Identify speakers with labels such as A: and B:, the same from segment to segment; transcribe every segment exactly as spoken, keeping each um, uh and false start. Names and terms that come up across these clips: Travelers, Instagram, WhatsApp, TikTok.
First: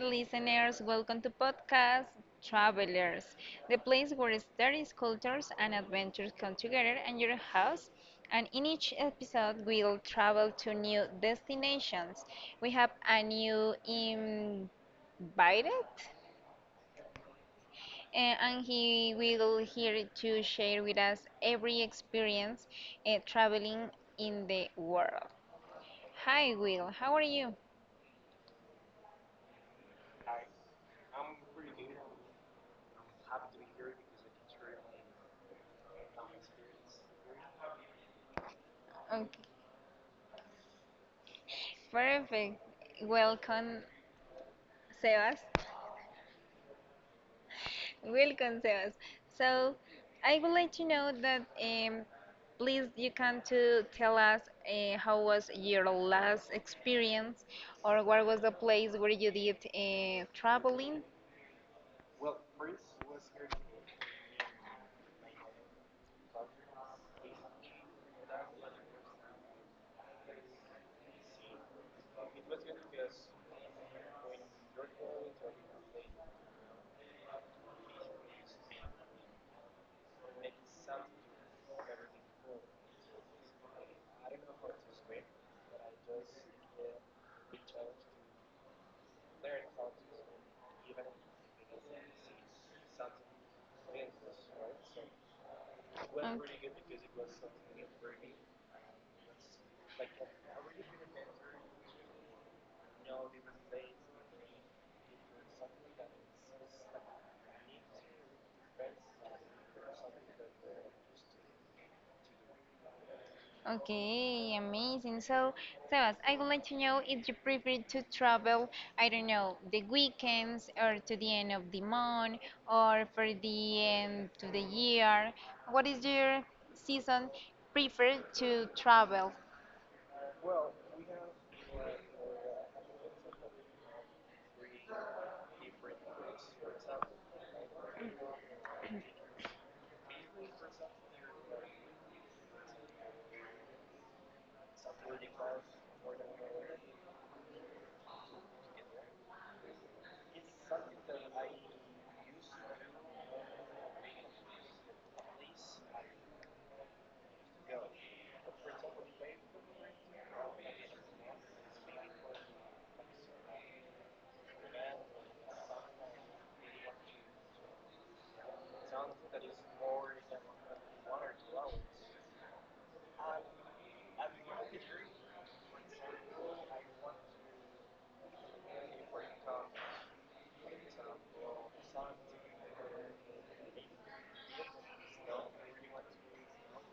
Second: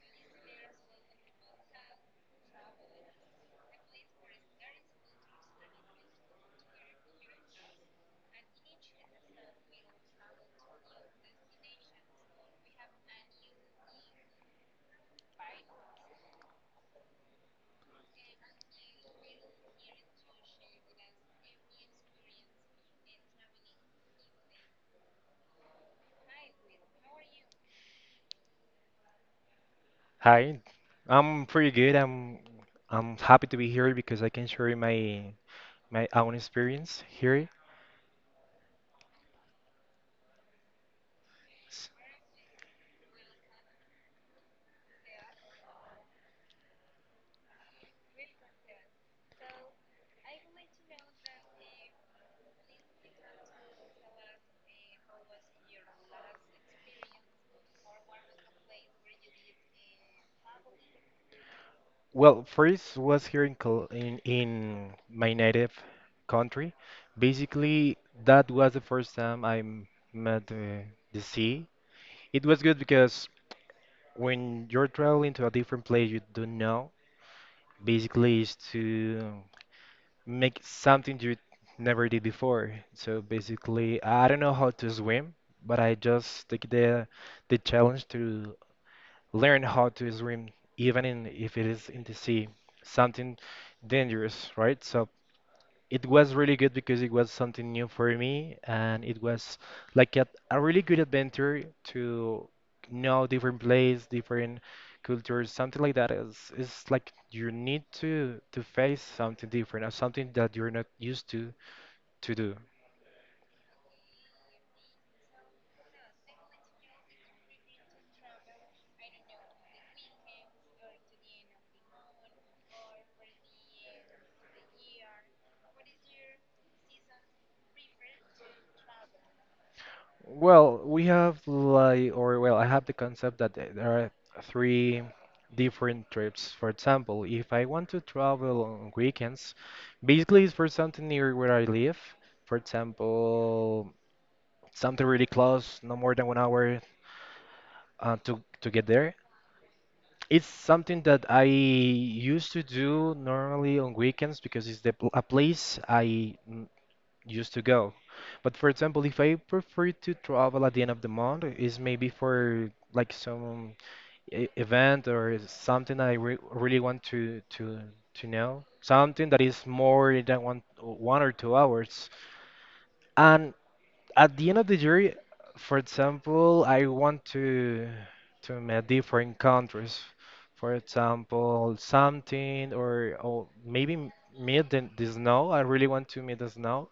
A: listeners. Welcome to podcast Travelers, the place where stories, cultures, and adventures come together in your house. And in each episode, we'll travel to new destinations. We have a new invited, uh, and he will here to share with us every experience uh, traveling in the world. Hi, Will. How are you?
B: Hi, I'm pretty good. I'm I'm happy to be here because I can share my my own experience here.
A: Okay,
B: S-
A: perfect. Welcome Sebas. Welcome, Sebas. So, I would like to know that um, please you can to tell us uh, how was your last experience or what was the place where you did uh, traveling?
B: Well, first was here in Col in in my native country. Basically, that was the first time I m- met uh, the sea. It was good because when you're traveling to a different place you don't know, basically is to make something you never did before. So basically, I don't know how to swim, but I just take the the challenge to learn how to swim, even in if it is in the sea, something dangerous, right? So it was
A: Um,
B: really good because it was something new for me and it was like a, a really good adventure to know different place different cultures something like that is it's like you need to to face something different or something that you're not used to to do.
A: Okay, amazing. So, Sebas, I would like to know if you prefer to travel, I don't know, the weekends or to the end of the month or for the end to the year. What is your season prefer to travel?
B: Well, we have like, or well, I have the concept that th- there are three different trips. For example, if I want to travel on weekends, basically it's for something near where I live. For example, something really close, no more than one hour uh, to to get there. It's something that I used to do normally on weekends because it's the pl- a place I used to go. But for example, if I prefer to travel at the end of the month, is maybe for like some e- event or something I re really want to to to know, something that is more than one one or two hours. And at the end of the year, for example, I want to to meet different countries. For example, something or or maybe m- meet the, the snow. I really want to meet the snow.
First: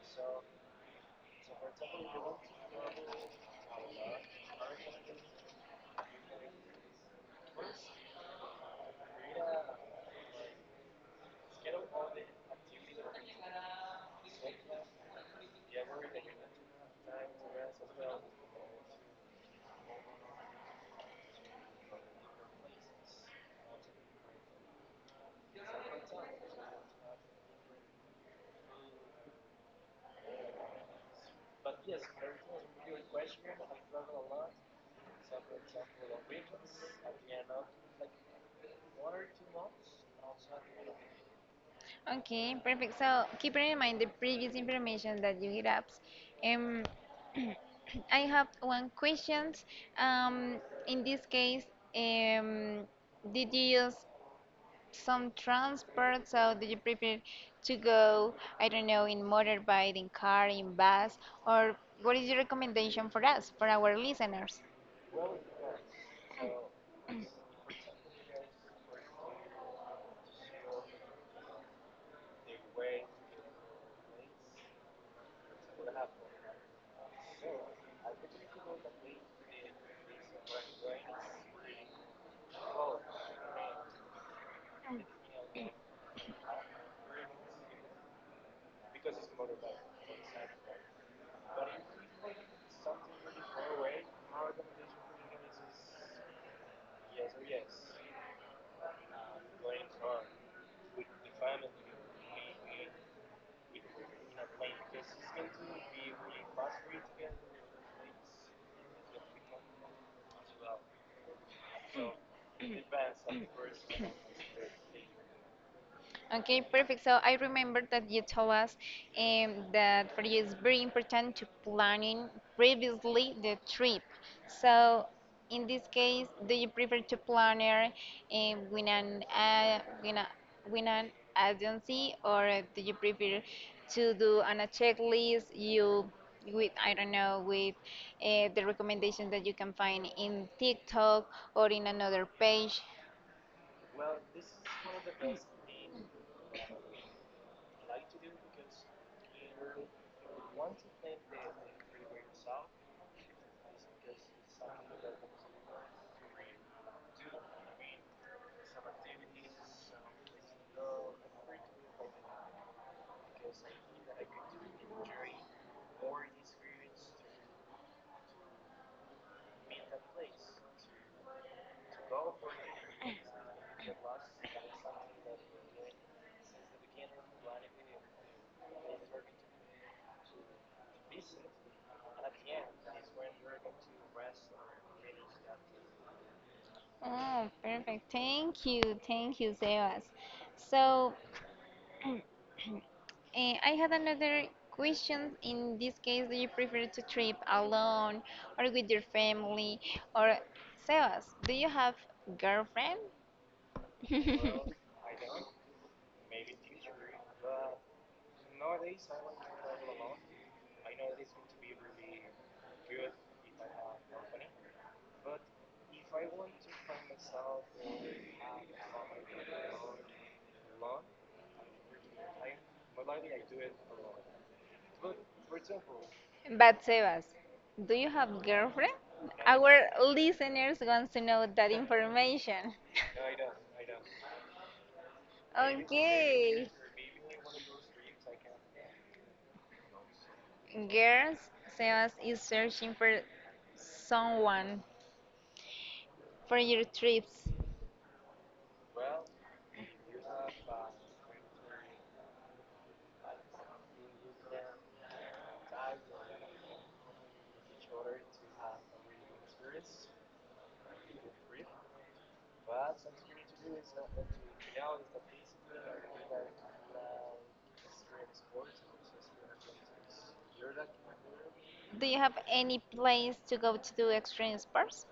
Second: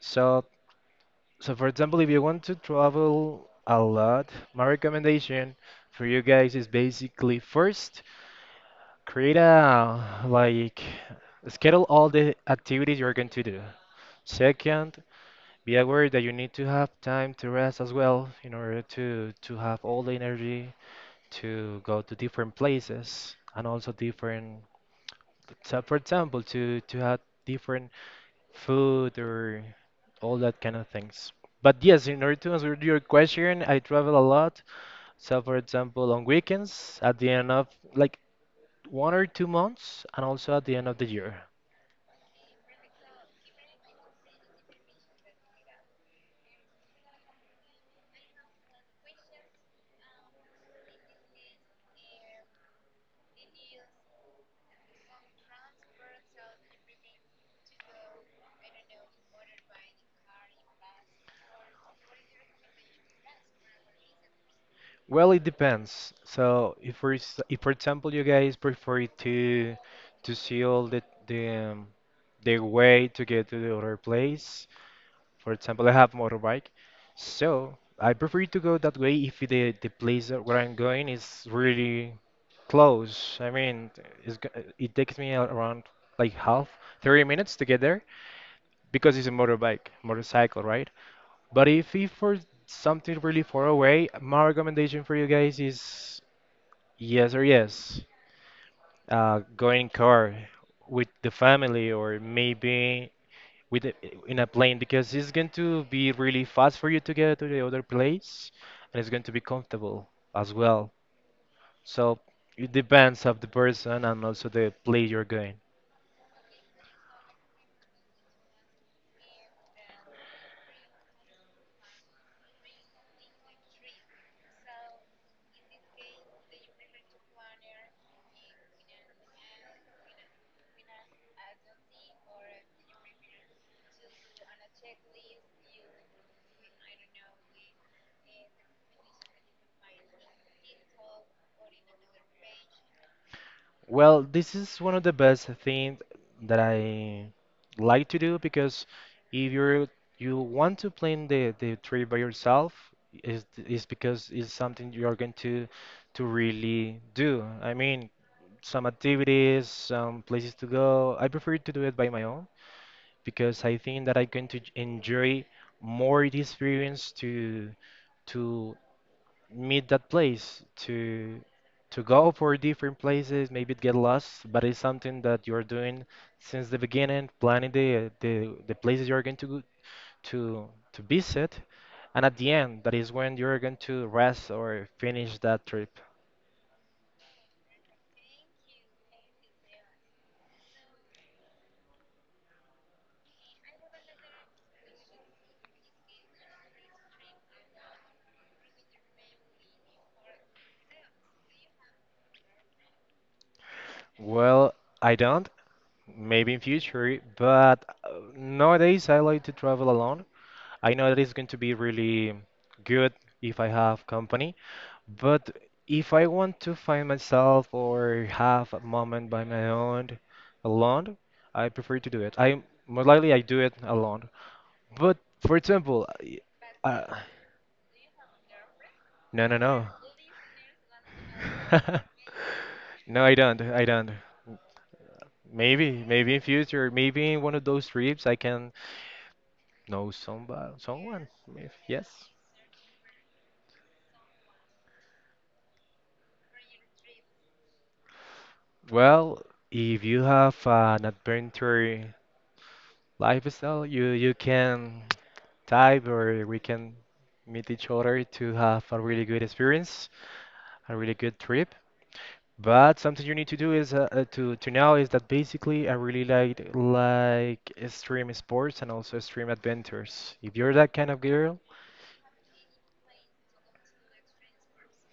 B: So so, for example, if you want to travel a lot, my recommendation for you guys is basically first create a like schedule all the activities you're going to do. Second, be aware that you need to have time to rest as well in order to to have all the energy to go to different places and also different so for example to to have different food or all that kind of things. But yes, in order to answer your question, I travel a lot. So, for example, on weekends, at the end of like one or two months, and also at the end of the year.
A: Okay, perfect. So, keeping in mind the previous information that you hit up, um, I have one question. Um, in this case, um, did you use some transport, so do you prefer to go, I don't know, in motorbike, in car, in bus, or what is your recommendation for us, for our listeners?
B: Well, it depends. So, if for s- if for example you guys prefer to to see all the the um, the way to get to the other place, for example, I have motorbike, so I prefer to go that way if the the place that where I'm going is really close. I mean, it's, g- it takes me around like half, thirty minutes to get there because it's a motorbike, motorcycle, right? But if if for something really far away, my recommendation for you guys is yes or yes. Uh, going in car with the family or maybe with a, in a plane because it's going to be really fast for you to get to the other place and it's going to be comfortable as well. So it depends of the person and also the place you're going.
A: Okay, perfect. So I remember that you told us um, that for you it's very important to planning previously the trip. So in this case, do you prefer to planner um, with an uh, with, a, with an agency or do you prefer to do on a checklist you with I don't know with uh, the recommendations that you can find in TikTok or in another page?
B: Well, this is one of the best things that I like to do because if you're you want to plan the the trip by yourself is is because it's something you're going to to really do. I mean, some activities, some places to go. I prefer to do it by my own because I think that I'm going to j- enjoy more the experience to to meet that place to to go for different places maybe get lost but it's something that you're doing since the beginning planning the the, the places you're going to go- to to visit and at the end that is when you're going to rest or finish that trip.
A: Oh, perfect. Thank you. Thank you, Sebas. So, eh, I had another question. In this case, do you prefer to trip alone or with your family? Or, Sebas, do you have girlfriend?
B: Well, I don't. Maybe in future but uh, nowadays I like to travel alone. I know that it's going to be really good if I have company. But if I want to find myself or have a moment by my own alone, I prefer to do it. I Most likely I do it alone. But for example, I-
A: But
B: uh,
A: Sebas, do you have girlfriend?
B: no, no, no,
A: Our listeners wants to know that information.
B: no, I don't, I don't. Maybe, maybe in
A: Okay.
B: future, maybe in one of those trips, I can know somebody, someone.
A: Girls,
B: If, yes.
A: Sebas is searching for someone. For your trips,
B: Well, if you have an adventure lifestyle, you you can. Type where we can meet each other to have a really good experience, a really good trip. But something you need to do is uh, uh, to to know is that basically I really like like extreme sports and also extreme adventures. If you're that kind of girl,
A: do you have any plans to go to do extreme sports?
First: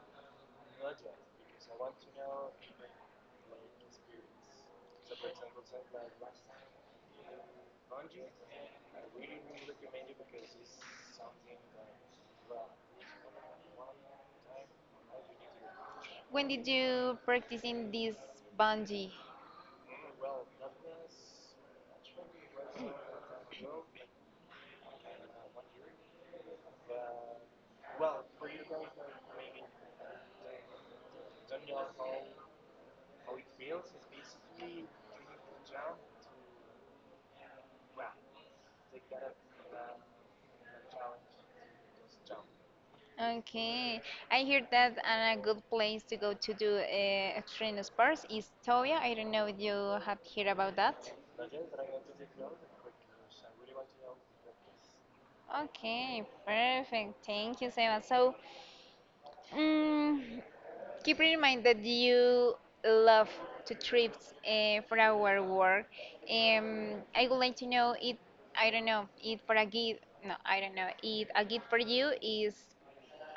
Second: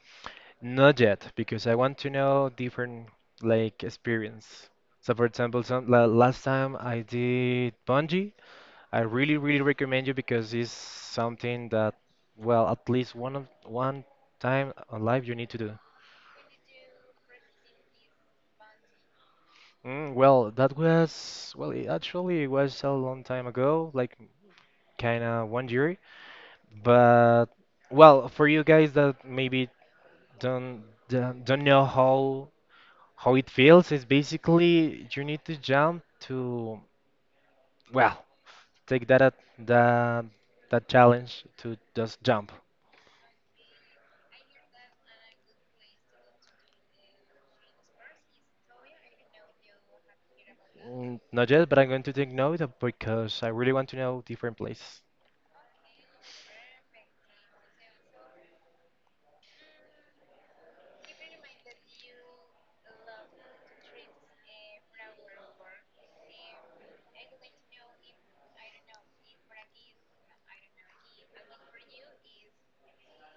B: not yet, because I want to know different like experience. So for example, some la last time I did bungee, I really really recommend you because it's something that well at least one of one time on life you need to do.
A: When did you practice in this bungee?
B: Mm, well, that was, well, it actually it was a long time ago, like kind of one year. But well, for you guys that maybe don't don't don't know how how it feels, it's basically you need to jump to, well, take that at- that that challenge to just jump.
A: Okay, I hear that and a good place to go to do uh, extreme sports is Toya. I don't know if you have heard about that.
B: Mm, not yet, but I'm going to take note of- because I really want to know different places.
A: Okay, perfect. Thank you, Seba. So, mm keep in mind that you love to trip uh, for our work. Um, I would like to know if I don't know if for a gift. No, I don't know if a gift for you is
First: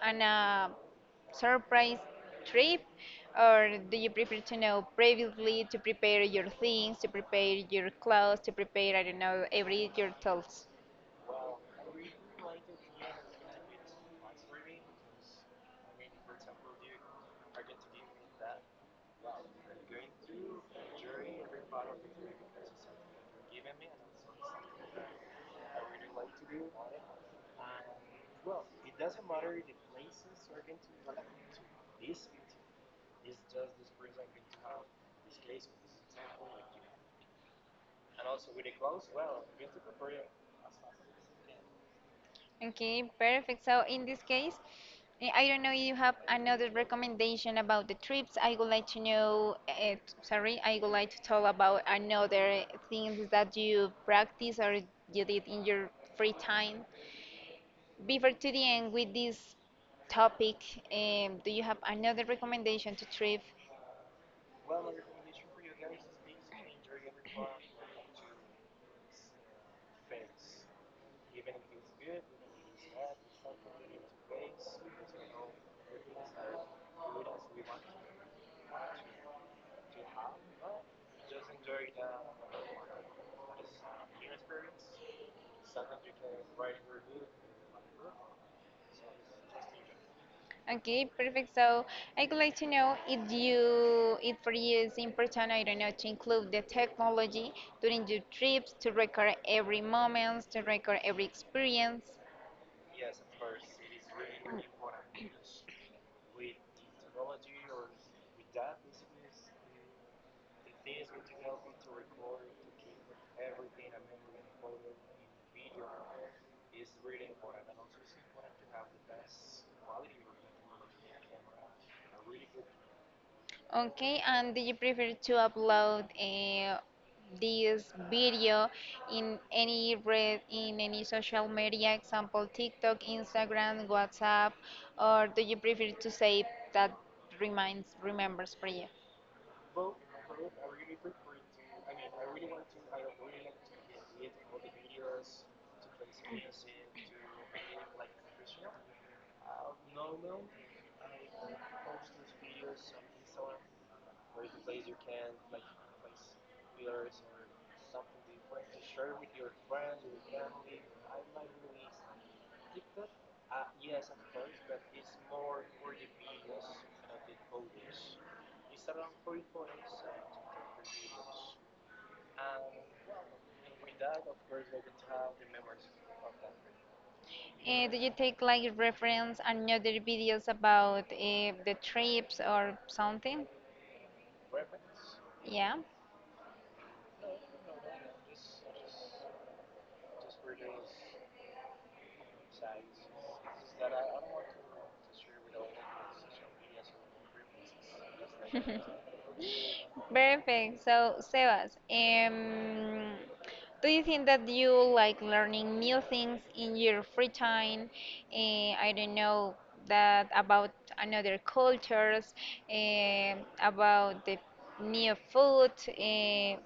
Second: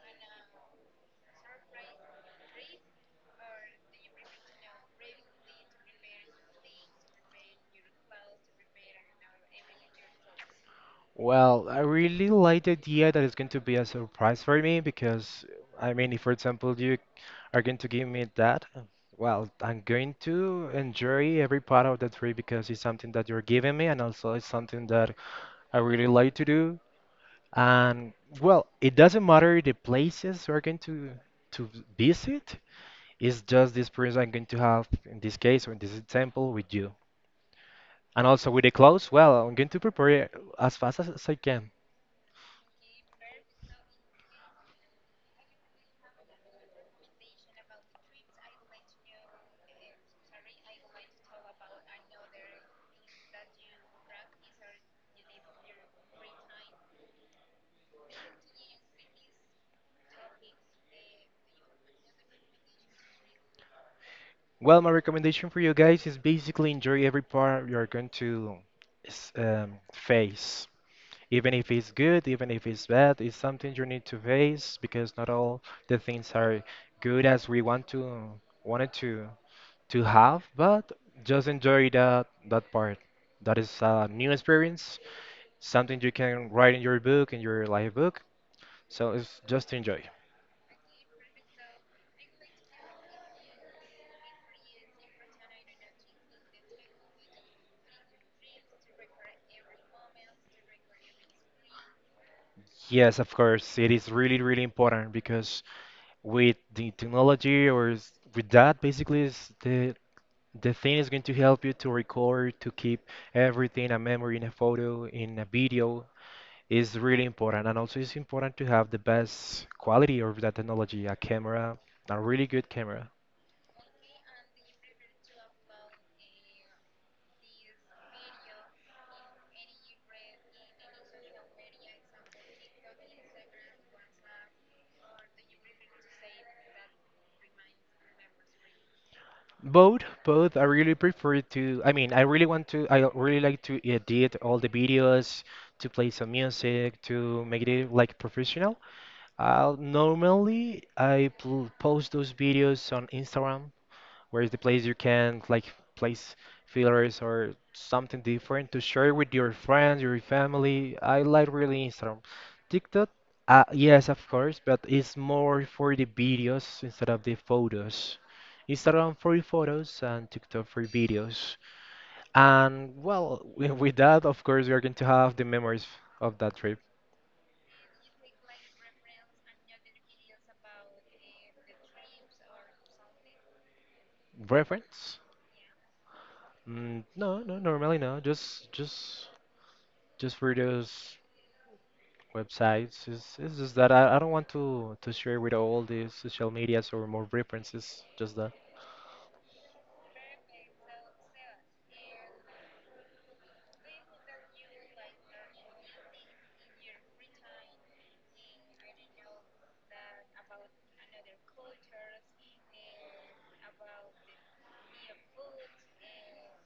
A: an uh, surprise trip, or do you prefer to know previously to prepare your things, to prepare your clothes, to prepare I don't know every your thoughts.
B: Well, I really like the idea that it's going to be a surprise for me because, I mean, if for example you are going to give me that, well, I'm going to enjoy every part of the trip because it's something that you're giving me and also it's something that I really like to do. And well, it doesn't matter the places we're going to to visit, it's just the experience I'm going to have in this case or in this example with you. And also with the clothes, well, I'm going to prepare it as fast as I can.
A: Okay, perfect. So in this case, eh, I don't know if you have another recommendation about the trips. I would like to know, uh, sorry, I would like to talk about another things that you practice or you did in your free time. Before to the end with this topic, um, do you have another recommendation to trip?
B: Well, my recommendation for you guys is basically enjoy every part you're going to s- um, face. Even if it's good, even if it's bad, it's something you need to face because not all the things are good as we want to wanted to to have, but just enjoy that that part. That is a new experience, something you can write in your book, in your life book. So it's just enjoy.
A: Okay, perfect. So I would like to know if you, if for you it's important, I don't know, to include the technology during your trips to record every moment, to record every experience.
B: Yes, of course, it is really, really important because with the technology or s- with that basically is the the thing is going to help you to record to keep everything a memory in a photo in a video is really important and also it's important to have the best quality of that technology a camera a really good camera.
A: Okay, and do you prefer to upload uh, this video in any red, in any social media, example TikTok, Instagram, WhatsApp, or do you prefer to save that reminds, remembers for you?
B: Both both I really prefer to. I mean, I really want to I really like to edit all the videos to play some music to make it like professional. Uh, normally, I pl post those videos on Instagram, where is the place you can like place fillers or something different to share with your friends, your family. I like really Instagram. TikTok, uh, yes, of course, but it's more for the videos instead of the photos. Instagram for photos and TikTok for videos. And well, wi- with that, of course, we are going to have the memories of that trip
A: Uh, do you take like reference and other videos about uh, the trips or something?
B: reference.
A: Yeah,
B: Mm, no, no, normally no. Just, just, just for those websites. It's, it's just that I, I don't want to to share with all the social medias or more references. Just that.
A: perfect. So, Sebas, um, do you think that you like learning new things in your free time? Uh, I don't know that about another cultures, eh, about the new food, eh,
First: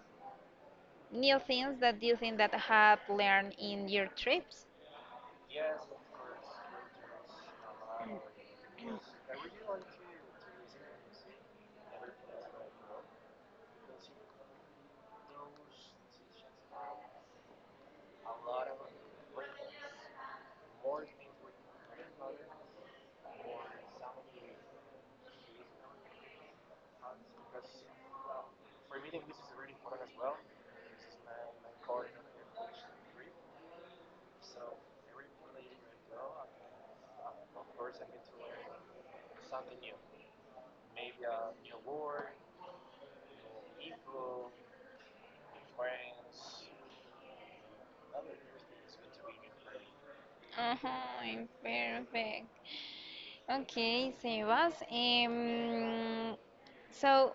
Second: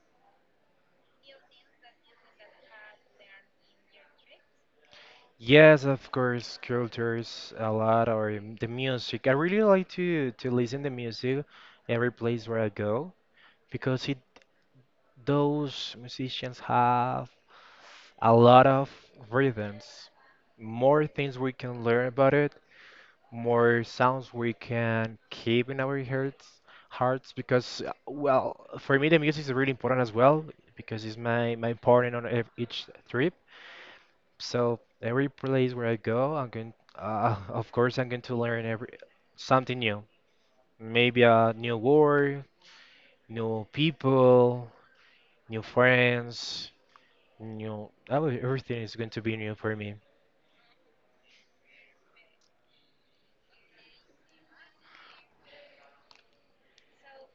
A: new things that you think that have learned in your trips?
B: Yes, of course, cultures a lot or um, the music. I really like to to listen to music every place where I go because it those musicians have a lot of rhythms. More things we can learn about it, more sounds we can keep in our hearts hearts because uh, well for me the music is really important as well because it's my my partner on ev- each trip so every place where I go I'm going uh, of course I'm going to learn every something new maybe a new word new people new friends new every- everything is going to be new for me.
A: Uh-huh, perfect. Okay, Sebas. Um, so,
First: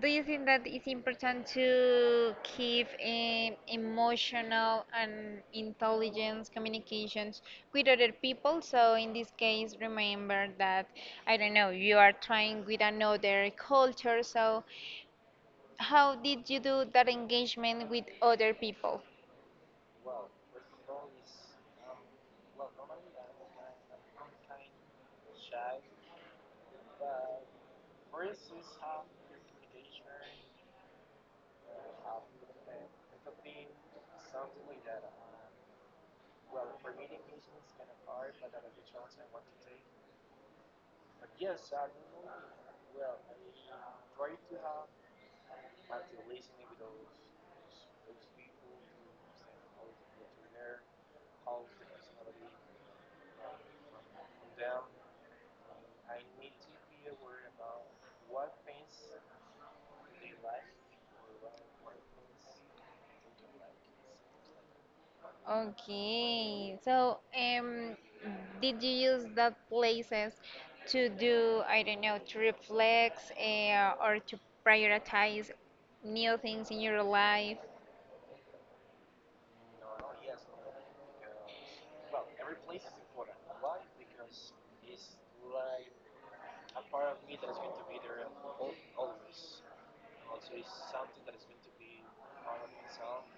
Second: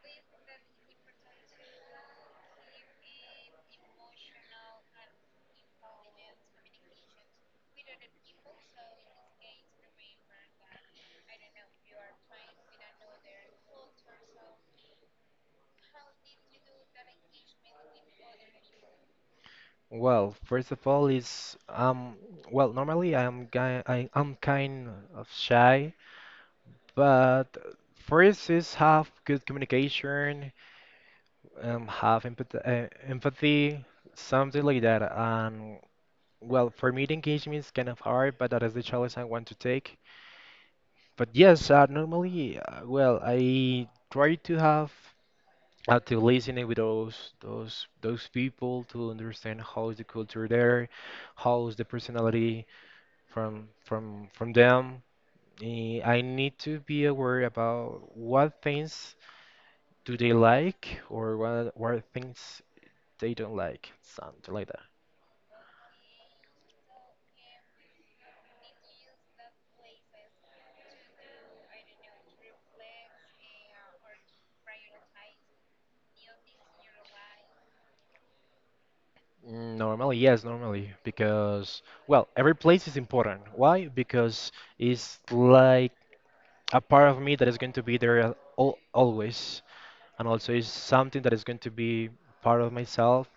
A: do you think that it's important to keep um, emotional and intelligence communications with other people? So, in this case, remember that, I don't know, you are trying with another culture. So, how did you do that engagement with other people?
B: Well, first of all, is um well normally I'm guy I, I'm kind of shy, but first is have good communication, um have empathy, uh, empathy, something like that. And well, for me the engagement is kind of hard, but that is the challenge I want to take. But yes, uh, normally uh, well I try to have uh, to listening with those those those people to understand how is the culture there, how is the personality from from from them. Eh, I need to be aware about what things do they like or what what things they don't like, something like that.
A: Okay, so um, did you use that places to do, I don't know, to reflect uh, or to prioritize new things in your life?
B: Normally, yes, normally, because well, every place is important. Why? Because it's like a part of me that is going to be there al al- always, and also is something that is going to be part of myself.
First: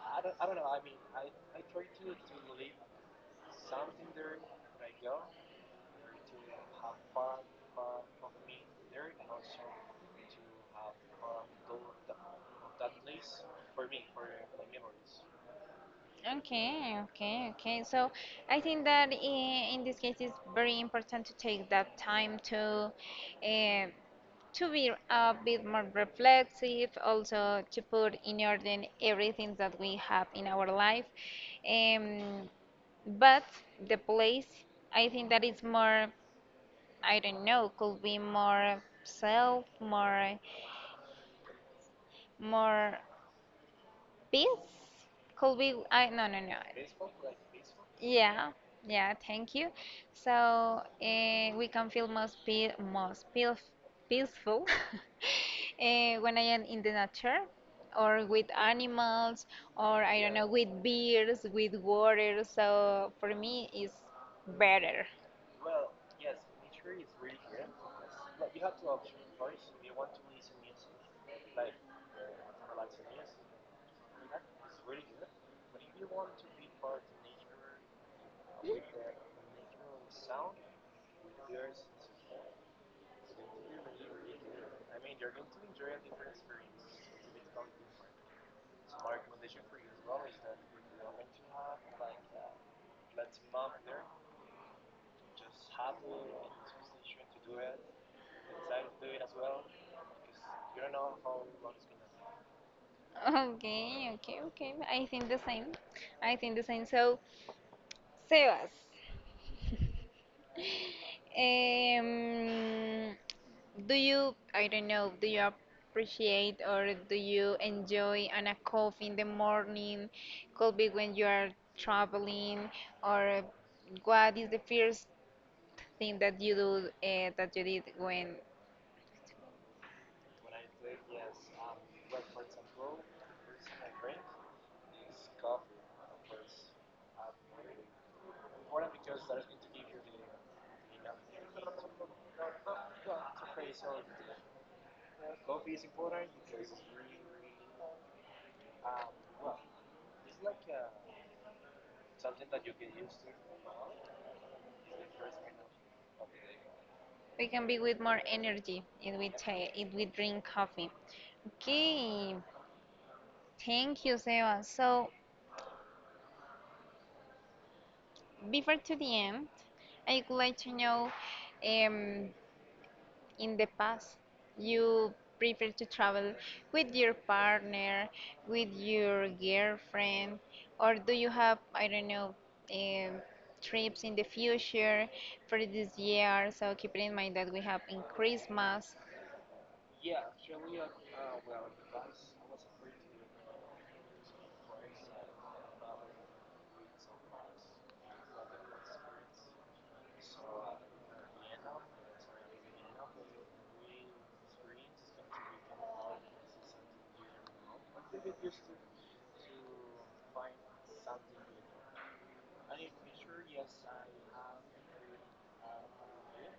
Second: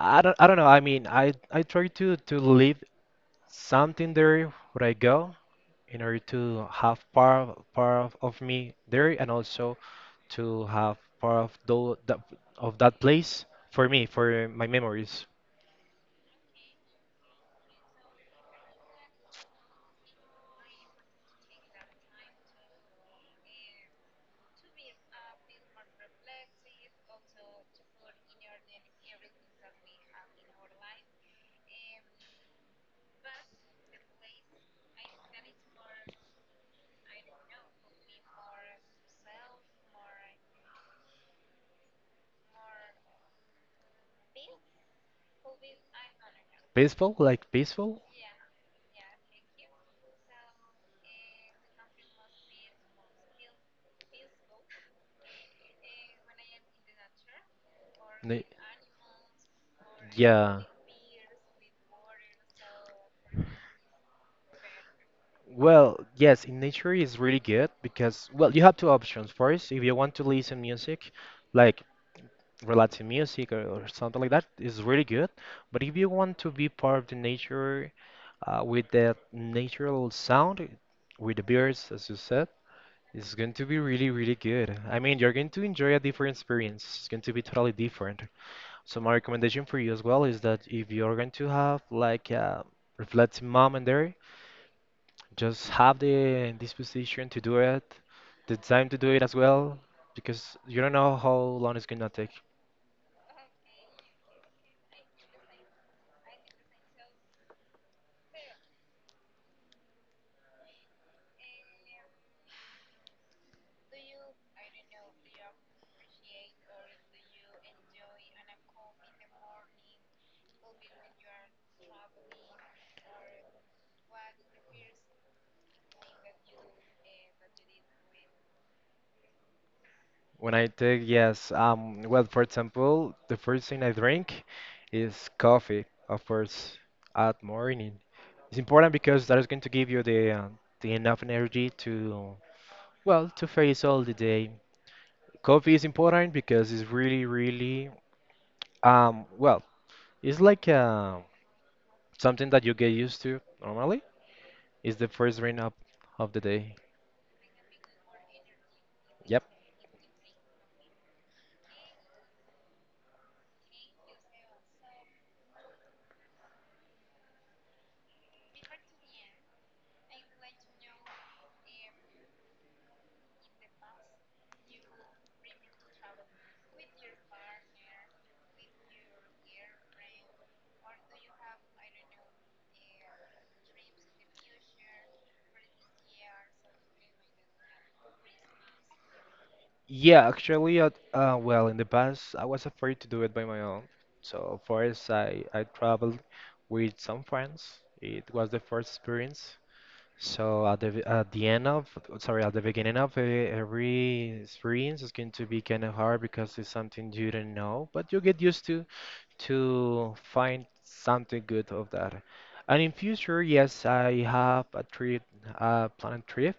B: I don't, I don't know. I mean, I I try to to leave something there where I go, in order to have part of, part of, of me there, and also to have part of tho- that, of that place, for me, for my memories.
A: Okay, okay, okay. So I think that i- in this case it's very important to take that time to uh, to be a bit more reflective, also to put in order everything that we have in our life. Um, but the place, I think that it's more, I don't know, could be more self, more, more. Beans could be. I no no no.
B: Peaceful, like peaceful.
A: Yeah, yeah, thank you. So uh, we can feel most pe most peace peaceful uh, when I am in the nature or
B: Ne-
A: with animals or I don't know
B: yeah,
A: with beers, with water. So for me, it's better.
B: well, yes, in nature is really good because well you have two options. First, if you want to listen music, like related to music or, or something like that, is really good. But if you want to be part of the nature uh, with that natural sound, with the birds, as you said, it's going to be really, really good. I mean, you're going to enjoy a different experience. It's going to be totally different. So my recommendation for you as well is that if you're going to have like a reflective moment there, just have the disposition to do it, the time to do it as well, because you don't know how long it's gonna take.
A: Okay, okay, okay. I think the same. I think the same. So, Sebas, um, do you, I don't know, do you appreciate or do you enjoy on a coffee in the morning? Could be when you are traveling, or what is the first thing that you do uh, that you did when
B: When I take, yes, um, well, for example, the first thing I drink is coffee, of course, at morning. It's important because that is going to give you the uh, the enough energy to, well, to face all the day. Coffee is important because it's really, really, um, well, it's like uh, something that you get used to normally. It's the first drink of, of the day.
A: we can be with more energy if we
B: Yep.
A: take, if we drink coffee? Okay, thank you, Seba. So before to the end, I would like to know um, in the past you prefer to travel with your partner, with your girlfriend, or do you have, I don't know, um, trips in the future for this year? So keep it in mind that we have in Christmas.
B: Yeah, actually, at, uh, well, in the past, I was afraid to do it by my own. So first, I I traveled with some friends. It was the first experience. So at the at the end of, sorry, at the beginning of uh, every experience is going to be kind of hard because it's something you don't know, but you get used to to find something good of that. And in future, yes, I have a trip, a planned trip.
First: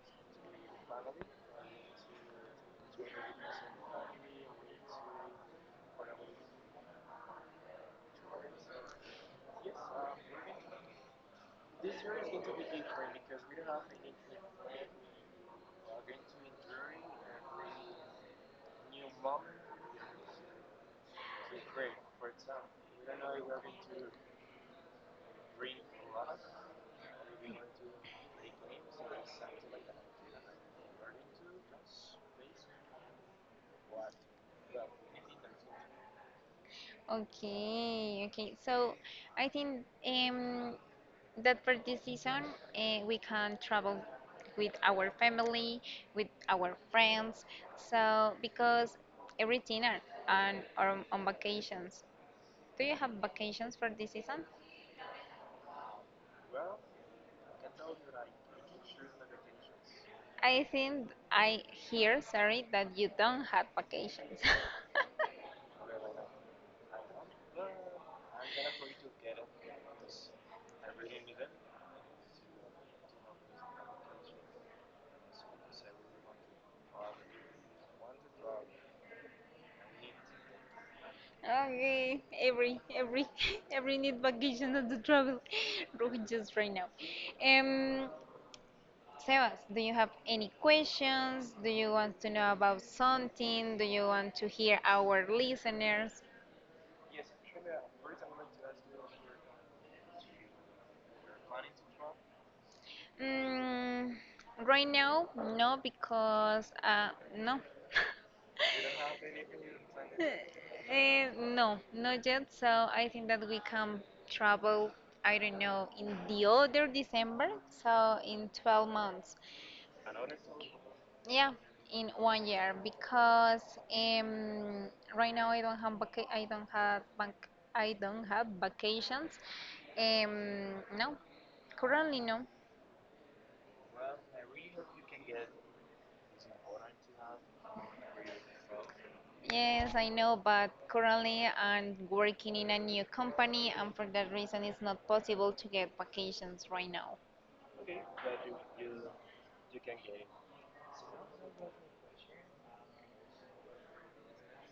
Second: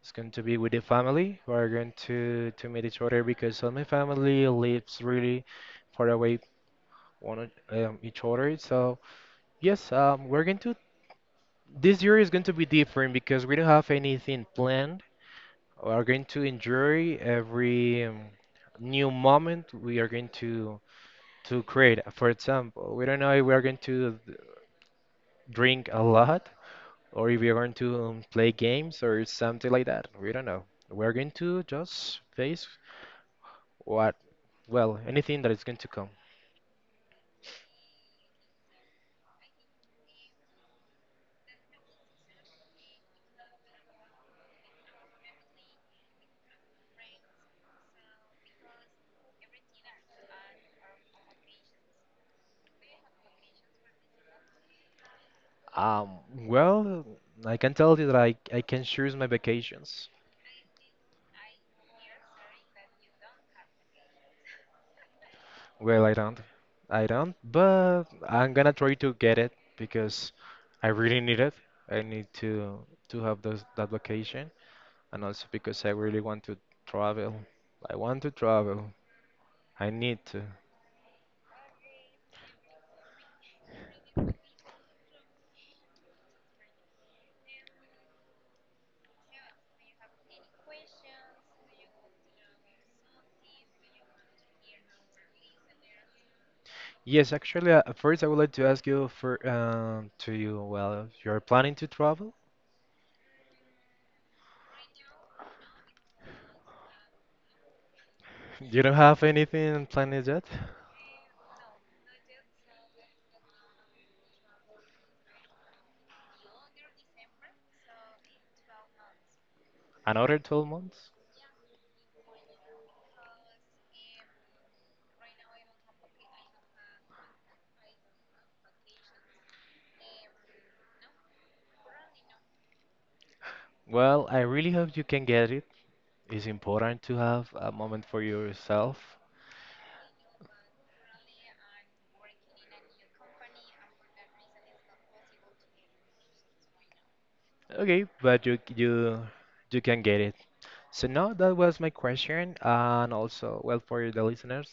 B: It's going to be with the family. We are going to to meet each other, because all my family lives really far away one o- um, each other. So yes, um, we're going to. This year is going to be different because we don't have anything planned. We are going to enjoy every um, new moment we are going to to create. For example, we don't know if we are going to drink a lot, or if we are going to um, play games or something like that. We don't know. We are going to just face what. Well, anything that is going to come.
A: Okay, okay. So I think um, that for this season uh, we can travel with our family, with our friends. So because everything are on are on vacations. Do you have vacations for this season?
B: Um, well, I can tell you that I, I can choose my vacations.
A: I think I hear, sorry, that you don't have vacations.
B: Well, I don't. I don't, but I'm gonna try to get it because I really need it. I need to to have those that vacation, and also because I really want to travel. I want to travel. I need to.
A: Okay, every every every need vacation of the travel just right now. Um, Sebas, do you have any questions? Do you want to know about something? Do you want to hear our listeners?
B: Yes, actually, uh, first I would like to ask you for um to you, well, you're planning to travel?
A: Mm, right now, no, because uh, no.
B: You don't have anything planned yet?
A: Eh, no, not yet. So I think that we can travel, I don't know, in the other December, so in twelve months.
B: Another twelve months?
A: Yeah, in one year because um, right now I don't have vaca- I don't have bank I don't have vacations. Um, no, currently no.
B: Well, I really hope you can get it. It's important to have a moment for yourself.
A: Yes, I know, but currently I'm working in a new company, and for that reason, it's not possible to get vacations right now.
B: Okay, but you you you can get it. So now that was my question, and also, well, for the listeners,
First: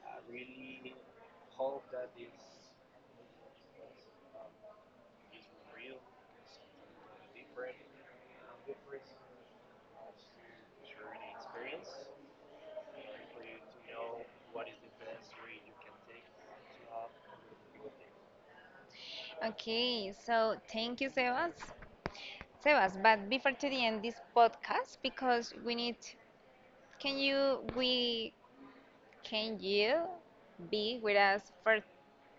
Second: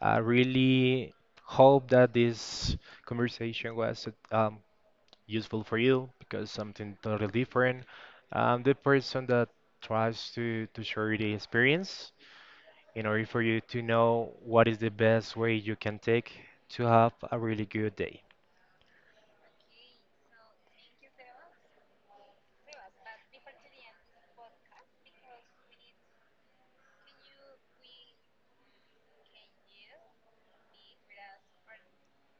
B: I really hope that this conversation was um, useful for you, because something totally different. I'm the person that tries to to share the experience in order for you to know what is the best way you can take to have a really good day.
A: Okay, so thank you, Sebas. Sebas, but before to the end this podcast, because we need, can you we can you be with us for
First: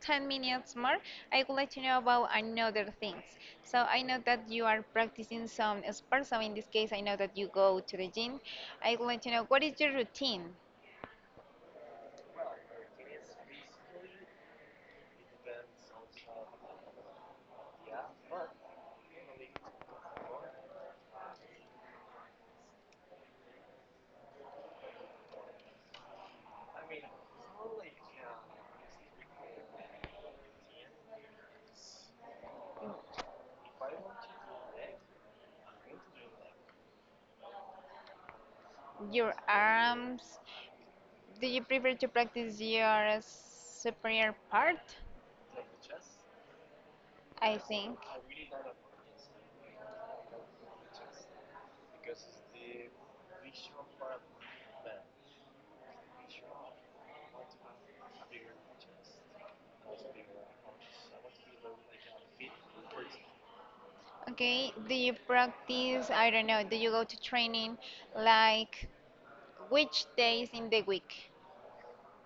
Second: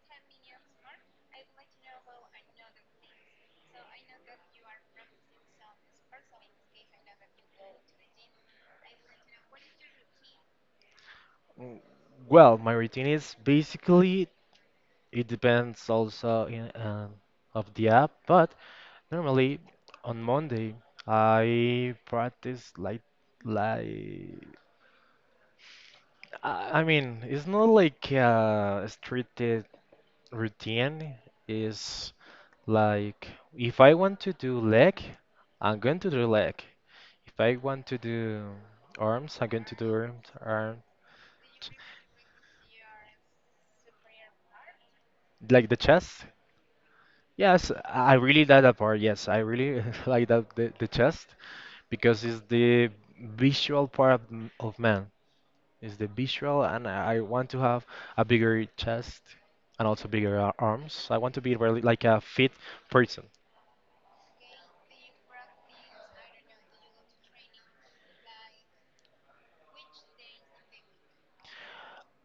A: ten minutes more? I would like to know about another things. So I know that you are practicing some sports. So in this case, I know that you go to the gym. I would like to know what is your routine?
B: Mm. Well, my routine is basically, it depends also in uh, of the app, but normally on Monday I practice like like, I I mean, it's not like a stricted routine. It's like, if I want to do leg, I'm going to do leg. If I want to do
A: Your
B: arms, I'm going to do arms.
A: arms?
B: Arm,
A: Do you prefer to practice your superior part?
B: like the chest.
A: I
B: Yes,
A: think.
B: I really like that part. Yes, I really like that the, the chest, because it's the visual part of, m- of man. It's the visual, and I I want to have a bigger chest and also bigger ar- arms. I want to be really like a fit person.
A: Okay, do you practice, I don't know, do you go to training like which days in the week?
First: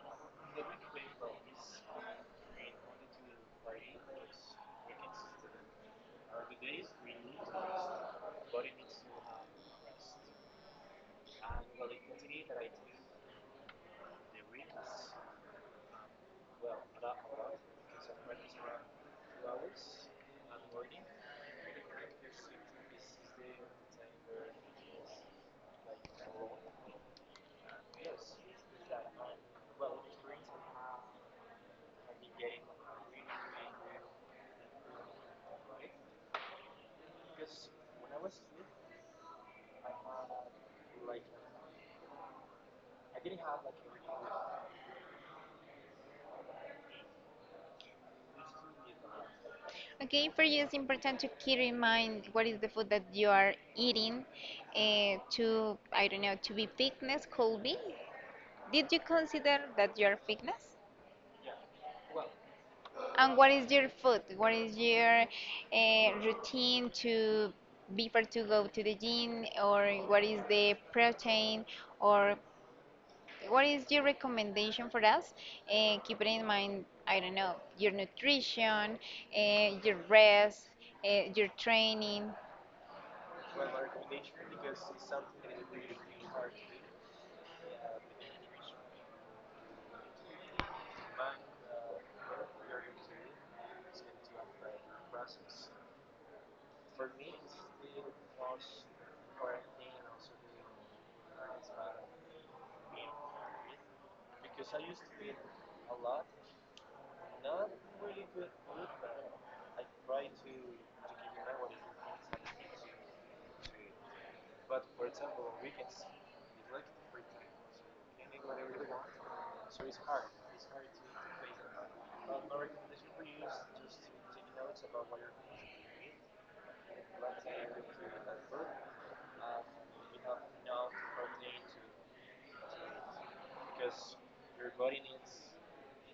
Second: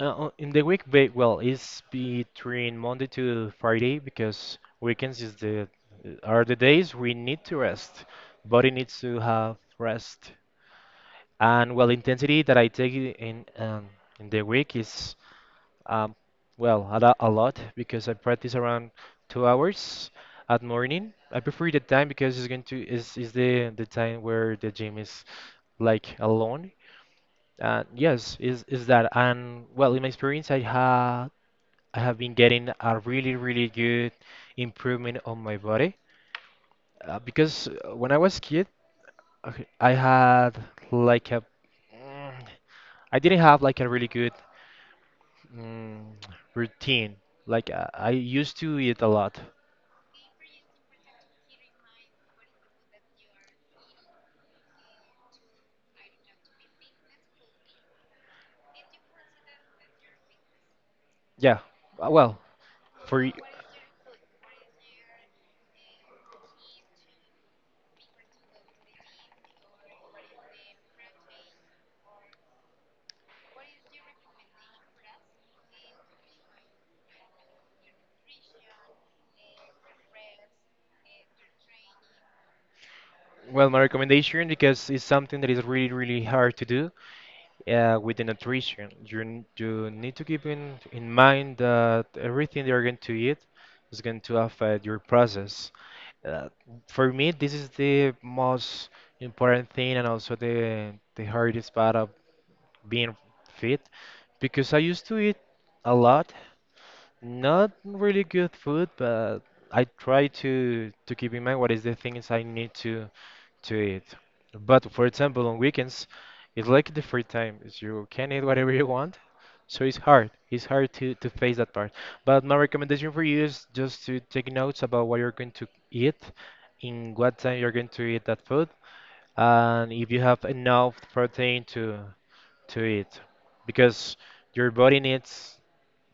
B: Uh, uh, in the week, ba- well, it's between Monday to Friday because weekends is the are the days we need to rest. Body needs to have rest. And well, intensity that I take i- in um, in the week is. Um, well, a, lo- a lot, because I practice around two hours at morning. I prefer the time, because it's going to is is the the time where the gym is like alone. And yes, is is that. And well, in my experience, I ha I have been getting a really, really good improvement on my body, uh, because uh, when I was kid, okay, I had like a mm, I didn't have like a really good mm, routine. Like uh, I used to eat a lot.
A: Okay, for you it's important to keep in mind what is the food that you are eating uh, to, I don't know, to be fitness could be. Did you consider that you are fitness?
B: Yeah. Uh, Well, for y-
A: And what is your food? What is your uh, routine to before to go to the gym or what is the protein or what is your recommendation for us? Uh, keeping in mind, I don't know, your nutrition, uh, your rest, uh, your training.
B: well, my recommendation, because it's something that is really, really hard to do uh, with the nutrition. You n- you need to keep in in mind that everything you're going to eat is going to affect your process. Uh, for me, this is the most important thing, and also the the hardest part of being fit, because I used to eat a lot. Not really good food, but I try to to keep in mind what is the things I need to to eat. But for example, on weekends, it's like the free time. Is You can eat whatever you want, so it's hard. It's hard to to face that part. But my recommendation for you is just to take notes about what you're going to eat, in what time you're going to eat that food, and if you have enough protein to to eat, because your body needs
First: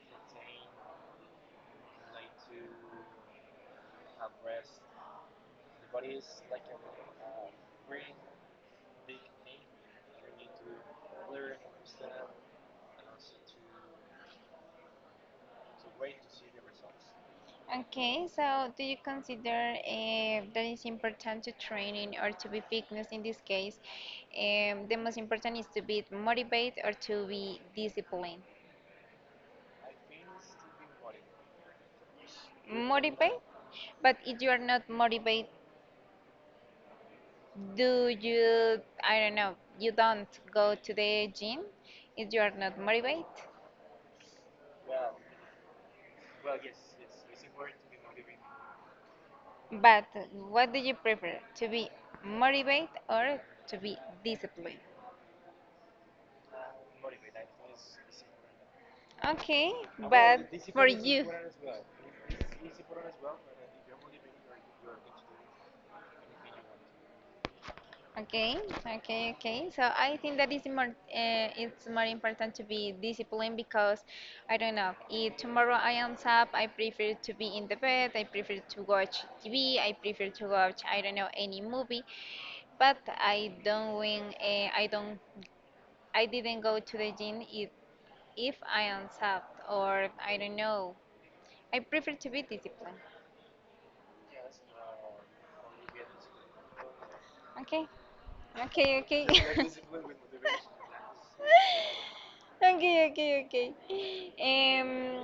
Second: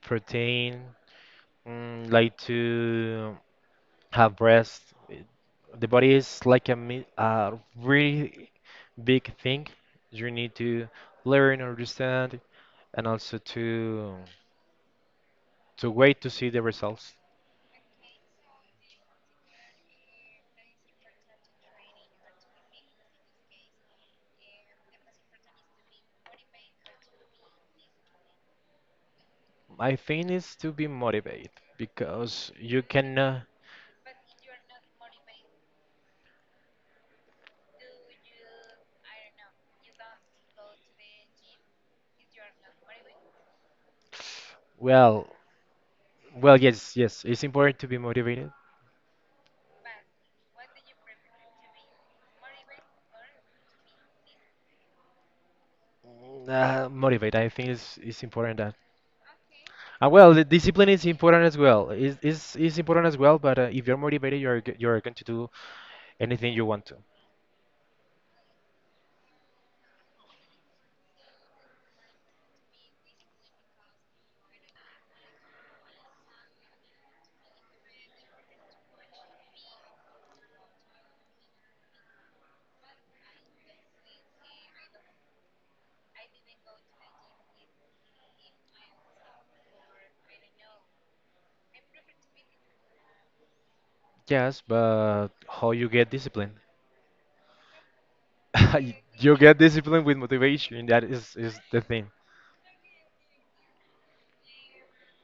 B: protein. Mm, like to have breast. It- The body is like a mi- a really big thing. You need to learn, understand, and also to to wait to see the results.
A: Okay, so do you consider uh, that it's important to training or to be fitness in this case? Um, the most important is to be motivated or to be disciplined.
B: I think it's to be motivated, because you can.
A: Motivate,
B: Uh,
A: but if you are not motivated do you, I don't know, you don't go to the gym if you are not motivated?
B: well, well, yes, yes, it's important to be motivated.
A: But what do you prefer, to be motivated or to be disciplined?
B: Mm, Uh, motivate, I think it's it's important that.
A: Okay,
B: And well, the
A: but for
B: discipline is
A: you.
B: important as well. Is is is important as well. But uh, if you're motivated, you're g- you're going to do anything you want to.
A: Okay, okay, okay. So I think that is more, uh, it's more important to be disciplined because I don't know. If tomorrow I am up, I prefer to be in the bed. I prefer to watch T V. I prefer to watch I don't know any movie. But I don't win. Uh, I don't. I didn't go to the gym if if I am up or I don't know. I prefer to be disciplined.
B: Yes, but how you get discipline?
A: Okay, okay, okay.
B: You get discipline with motivation. That is is the thing.
A: Okay, okay, okay. Um,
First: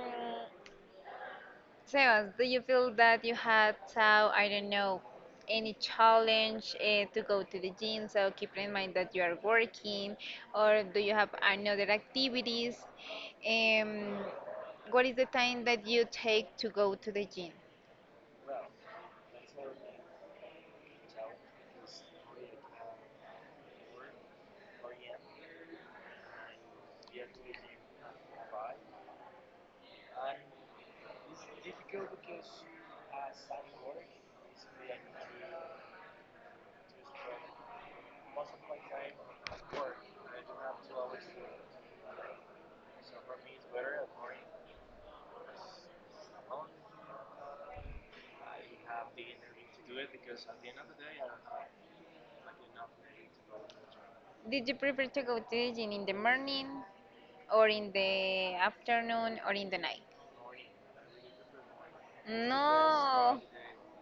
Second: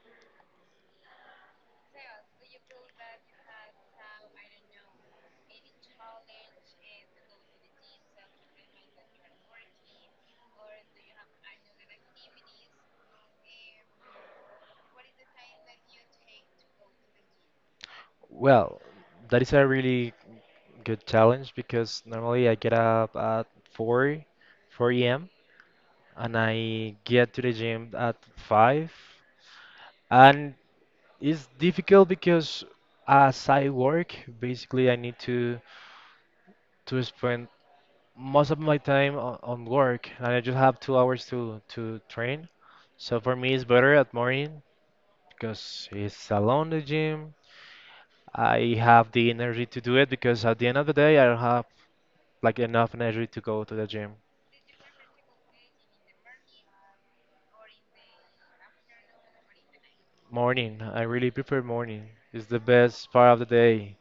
A: Sebas, do you feel that you had uh, I don't know, any challenge uh, to go to the gym? So keep in mind that you are working, or do you have another activities? Um, what is the time that you take to go to the gym?
B: Well, that is a really good challenge, because normally I get up at four, four a m, and I get to the gym at five. And it's difficult because as I work, basically I need to to spend most of my time on, on work, and I just have two hours to to train. So for me, it's better at morning because it's alone the gym. I have the energy to do it, because at the end of the day, I don't have like enough energy to go to the gym.
A: Did you prefer to go to the gym in the morning, or in the afternoon, or in the night?
B: Morning, I really prefer morning. It's the best part
A: No.
B: of the day.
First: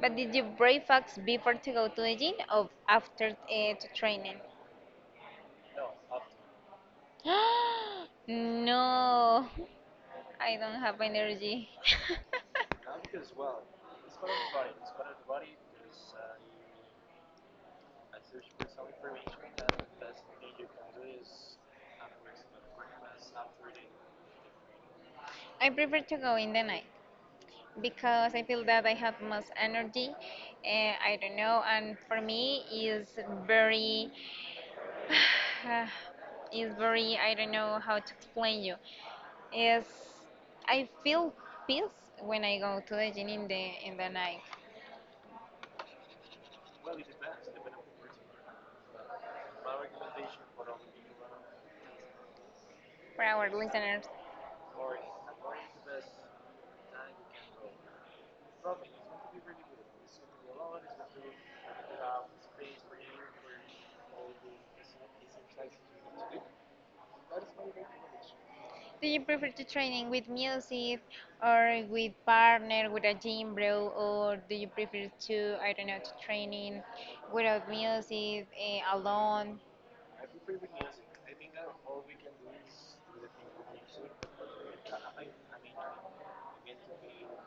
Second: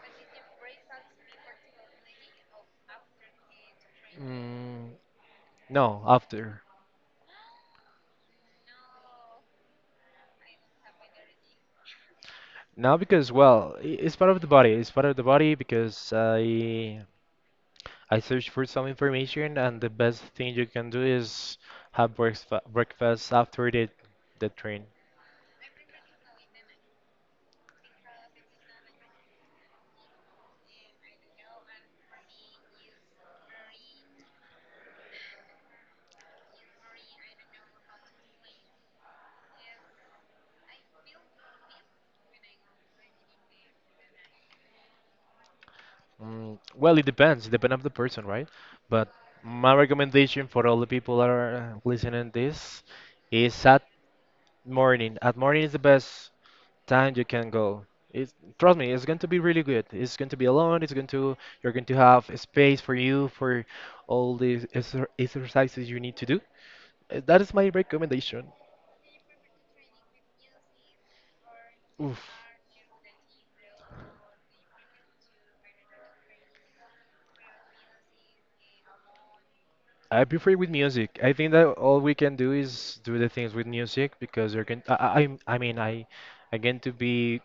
A: But did you breakfast before to go to the gym or after uh, to training?
B: Mm, no, after.
A: No, I don't have energy.
B: Now because well, i- it's part of the body. It's part of the body because I I searched for some information, and the best thing you can do is have breakfast, breakfast after the the train.
A: I prefer to go in the night because I feel that I have most energy. Uh, I don't know, and for me is very, uh, is very. I don't know how to explain you. Is I feel peace when I go to the gym in the in the night.
B: Mm, well, it depends. It depends on the person, right? But my recommendation for all the people that are uh, listening this
A: For our
B: is at
A: listeners,
B: morning. At morning is the best time you can go. It's, trust me, it's going to be really good. It's going to be alone. It's going to, you're going to have space for you for all the exer- exercises you need to do. Uh, That is my recommendation.
A: do you prefer to training with music or with
B: Oof.
A: partner, with a gym bro, or do you prefer to, I don't know, to training without music, eh, alone?
B: I prefer with music. I think that all we can do is do the things with music, because you're going. I, I I'm- I mean, I I get to be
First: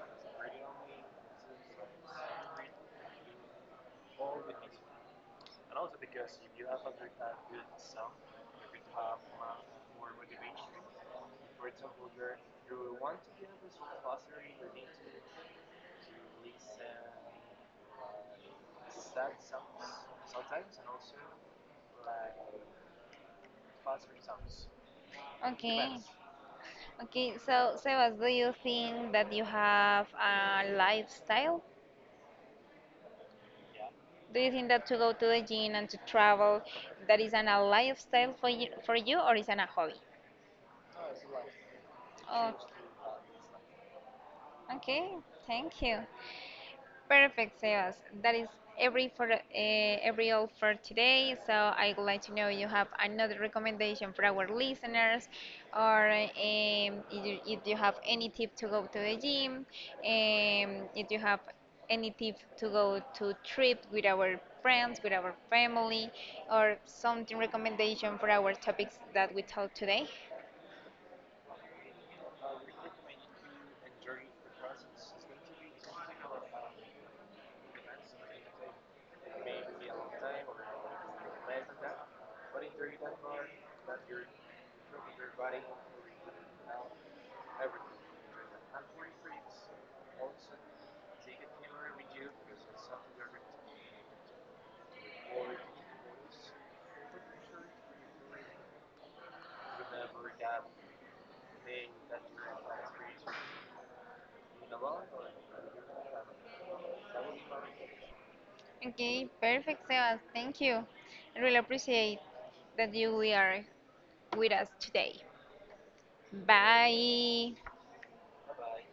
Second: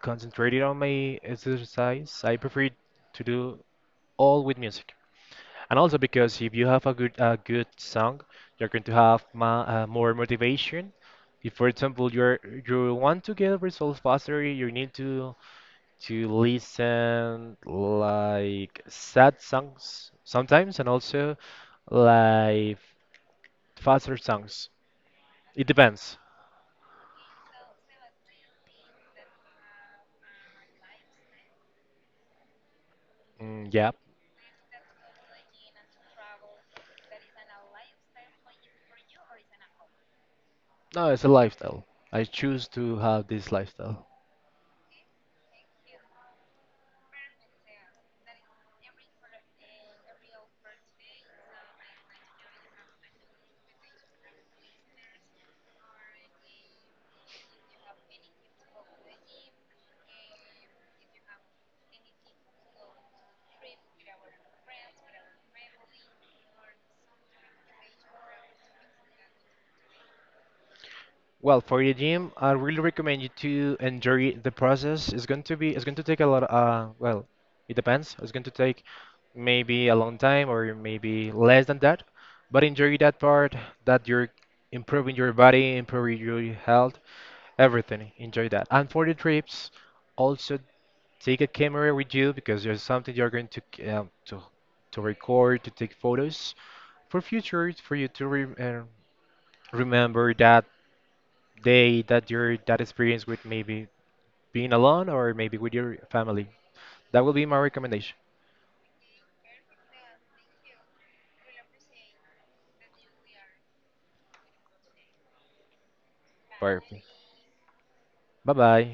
B: concentrated on my exercise. I prefer to do all with music, and also because if you have a good a good song, you're going to have ma, uh, more motivation. If, for example, you're you want to get results faster, you need to to listen like sad songs sometimes, and also like faster songs. It
A: Okay.
B: depends.
A: Okay, so Sebas, do you think that you have a lifestyle?
B: Mm, yeah.
A: Do you think that to go to the gym and to travel, that is an a lifestyle for you, for you or is an a hobby?
B: No, it's a lifestyle. I
A: Oh,
B: choose to have this lifestyle.
A: okay, thank you. Perfect, Sebas. That is every for uh, every all for today. So I would like to know you have another recommendation for our listeners, or um, if, you, if you have any tip to go to the gym, um, if you have any tip to go to trip with our friends, with our family, or something recommendation for our topics that we talked today.
B: Well, for the gym, I really recommend you to enjoy the process. It's going to be, it's going to take a lot, uh, well, it depends. It's going to take maybe a long time or maybe less than that. But enjoy that part, that you're improving your body, improving your health, everything. Enjoy that. And for the trips, also take a camera with you, because there's something you're going to c- um, to to record, to take photos for future, for you to re- uh, remember that day, that your, that experience with maybe being alone or maybe with your family. That will be my recommendation.
A: Okay, perfect, Sebas. Thank you. I really appreciate that you we are with us today.
B: Perfect.
A: Bye.
B: Bye bye.